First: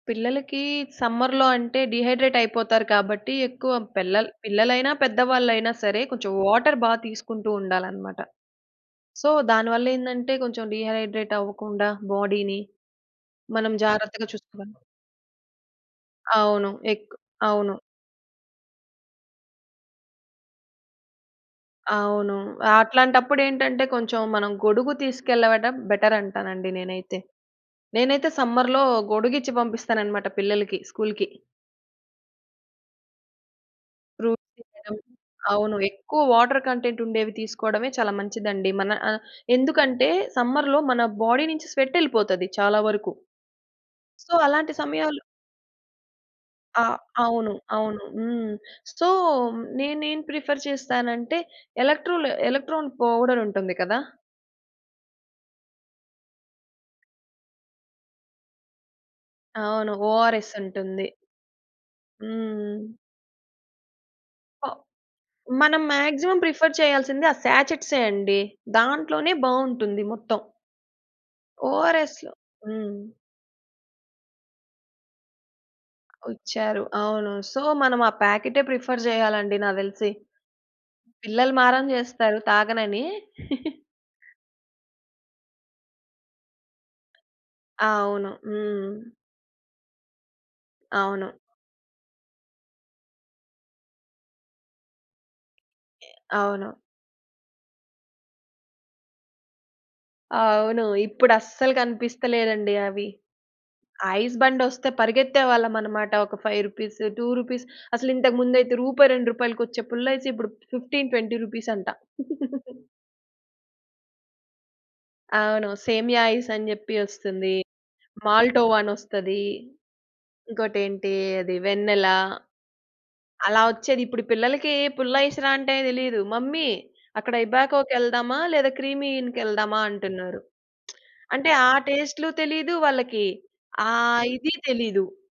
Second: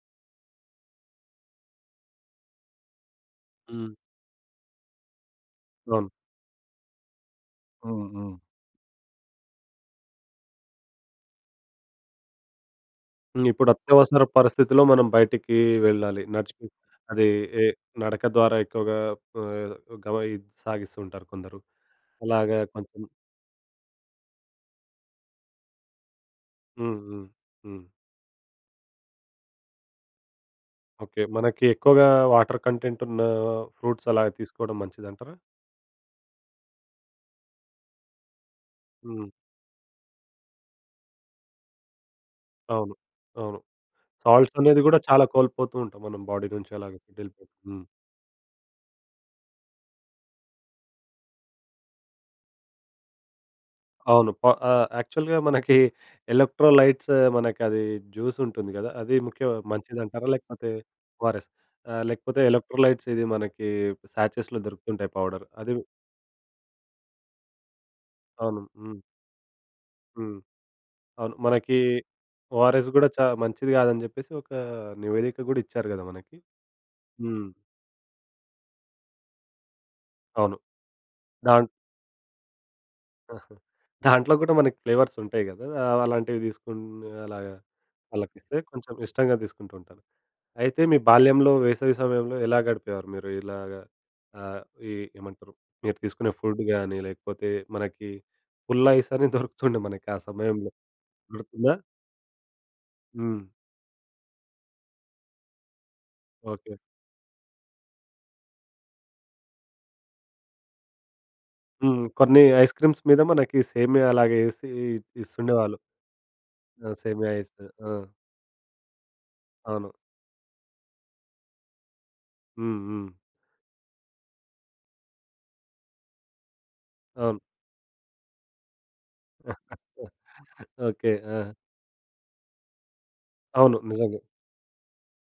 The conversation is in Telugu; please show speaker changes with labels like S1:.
S1: పిల్లలకీ సమ్మర్‌లో అంటే, డీహైడ్రేట్ అయిపోతారు కాబట్టి, ఎక్కువ
S2: హ్మ్.
S1: పెల్లల్ పిల్లలైనా పెద్దవాళ్ళైనా సరే,
S2: అవును.
S1: కొంచెం వాటర్ బా తీసుకుంటువుండాలనమాట.
S2: హుహు.
S1: సో, దానివల్ల ఏందంటే, కొంచెం డీహైడ్రేట్ అవ్వకుండా బాడీ‌ని,
S2: హ్మ్.
S1: మనం
S2: ఇప్పుడత్యవసర
S1: జాగ్రత్తగా చూసుకోగలం.
S2: పరిస్థితిలో మనం బయటికీ వెళ్ళాలి. నడచుకు
S1: అవును. ఏక్
S2: అదీ ఎ
S1: అవును.
S2: నడక ద్వారా ఎక్కువగా ఆహ్, గౌ యి సాగిస్తూ ఉంటారు కొందరు.
S1: అవును.
S2: అలాగ
S1: ఆహ్,
S2: కొంచెం
S1: అట్లాంటప్పుడేంటంటే కొంచెం మనం గొడుగు తీసుకెళ్ళవడం బెటర్ అంటానండి
S2: హ్మ్,
S1: నేనైతే.
S2: హ్మ్, హ్మ్.
S1: నేనైతే సమ్మర్‌లో గొడుగిచ్చి ఇచ్చి పంపిస్తాననమాట పిల్లలకి,
S2: ఓకే.
S1: స్కూల్‌కి.
S2: మనకి ఎక్కువగా వాటర్ కంటెంట్ ఉన్నా ఫ్రూట్స్ అలా
S1: ఫ్రూట్సే
S2: తీసుకోవడం
S1: ఇయ్యడం.
S2: మంచిదంటారా?
S1: అవును. ఎక్కువ వాటర్ కంటెంట్ ఉండేవి తీసుకోవడమే చాలా మంచిదండి. మన ఆహ్,
S2: హ్మ్.
S1: ఎందుకంటే సమ్మర్‌లో మన బాడీ నుంచి స్వెట్ యేళ్ళిపోతది చాలా
S2: అవును.
S1: వరకు.
S2: అవును.
S1: సో,
S2: సాల్ట్స్
S1: అలాంటి
S2: అనేది కూడా
S1: సమయాలు
S2: చాలా కోల్పోతూ ఉంటాం మనం బాడీ నుంచి
S1: ఆ!
S2: అలాగా. ఎల్పో
S1: అవును.
S2: హ్మ్.
S1: అవును. హ్మ్. సో, నేనేం ప్రిఫర్ చేస్తానంటే, ఎలక్‌ట్రోల్ ఎలక్ట్రాన్ పౌడర్ ఉంటుంది కదా?
S2: అవును. ప ఆహ్, యాక్చువల్‌గా మనకి ఎలక్ట్రోలైట్స్ మనకది జ్యూస్ ఉంటుంది గదా? అది ముఖ్యం
S1: అవును.
S2: మంచిదంటారా?
S1: ఓఆర్ఎస్
S2: లేకపోతే
S1: ఉంటుంది.
S2: ఓఆర్‌ఎస్ ఆహ్, లేకపోతే
S1: హ్మ్.
S2: ఎలక్ట్రోలైట్స్ ఇది మనకి సాచెస్‌లో
S1: ఓహ్!
S2: దొరుకుతుంటాయి పౌడర్. అది
S1: మనం మాక్సిమం ప్రిఫర్ చేయాల్సింది. ఆ సాచెట్‌సే అండి.
S2: అవును. హ్మ్.
S1: దాంట్లోనే బాగుంటుంది
S2: హ్మ్.
S1: మొత్తం.
S2: అవును. మనకి
S1: ఓఆర్ఎస్‌లొ
S2: ఓఆర్‌ఎస్
S1: హ్మ్.
S2: కూడా చా మంచిది‌ కాదని చెప్పేసి, ఒక నివేదిక కూడా ఇచ్చారు కదా మనకి.
S1: ఒచ్చారు. అవును.
S2: హ్మ్.
S1: సో, మనం ఆ‌ ప్యాకెటే ప్రిఫర్ చేయాలండీ నాకు తెలిసి.
S2: అవును.
S1: పిల్లలు
S2: దాన్
S1: మారం చేస్తారు తాగనని.
S2: ఆహా! దాంట్లో గుడా మనకి ఫ్లేవర్స్ ఉంటాయి గదా? అవ్ అలాంటివి తీసుకుని అలాగా
S1: అవును.
S2: వాళ్ళకి ఇస్తే
S1: హ్మ్.
S2: కొంచెం ఇష్టంగా తీసుకుంటూంటారు. అయితే మీ
S1: అవును.
S2: బాల్యంలో వేసవి సమయంలో ఎలా గడిపేవారు? మీరు ఇలాగా ఆహ్, ఈ ఏమంటరు? మీరు
S1: ఎ
S2: తీసుకునే ఫుడ్
S1: అవును.
S2: గాని, లేకపోతే మనకి పుల్లైస్ అని దొరుకుతుండే మనకి ఆ సమయంలో.
S1: అవును. ఇప్పుడు అస్సలు
S2: గుర్తుందా?
S1: కనిపిస్తలేదండి అవి.
S2: హ్మ్.
S1: ఐస్‌ బండొస్తే పరిగెత్తేవాళ్ళమనమాట. ఒక ఫైవ్
S2: ఓకే.
S1: రూపీస్, రూ. 2 అసలు ఇంతకు ముందయితే రూపాయి రెండృపాయలకొచ్చే పుల్లైస్ ఇప్పుడు రూ. 15, 20 అంట.
S2: హ్మ్. కొన్ని ఐస్‌క్రీమ్స్ మీద మనకి సేమియా అలాగే ఏసి
S1: అవును.
S2: ఇస్తుండేవాళ్ళు.
S1: సేమియా ఐస్ అని
S2: ఆ!
S1: చెప్పి
S2: సేమ్యా
S1: వస్తుంది.
S2: ఐసు. ఆ!
S1: మాల్టోవా అనోస్తది.
S2: అవును.
S1: ఇంకోటేంటి అది వెన్నెల.
S2: హ్మ్, హ్మ్.
S1: అలా వచ్చేది ఇప్పుడు పిల్లలకి పుల్లైస్‌రా అంటే తెలీదు. మమ్మీ అక్కడ
S2: అవును.
S1: ఇబాకో కేళ్దామా? లేదా క్రీమీ ఇన్‌కి యేళ్దామా అంటున్నారు.
S2: ఓకే.
S1: అంటే
S2: ఆ!
S1: ఆ టేస్ట్‌లు తెలీదు వాళ్ళకి.
S2: అవును.
S1: ఆ‌
S2: నిజంగా.
S1: ఇదీ తెలీదు.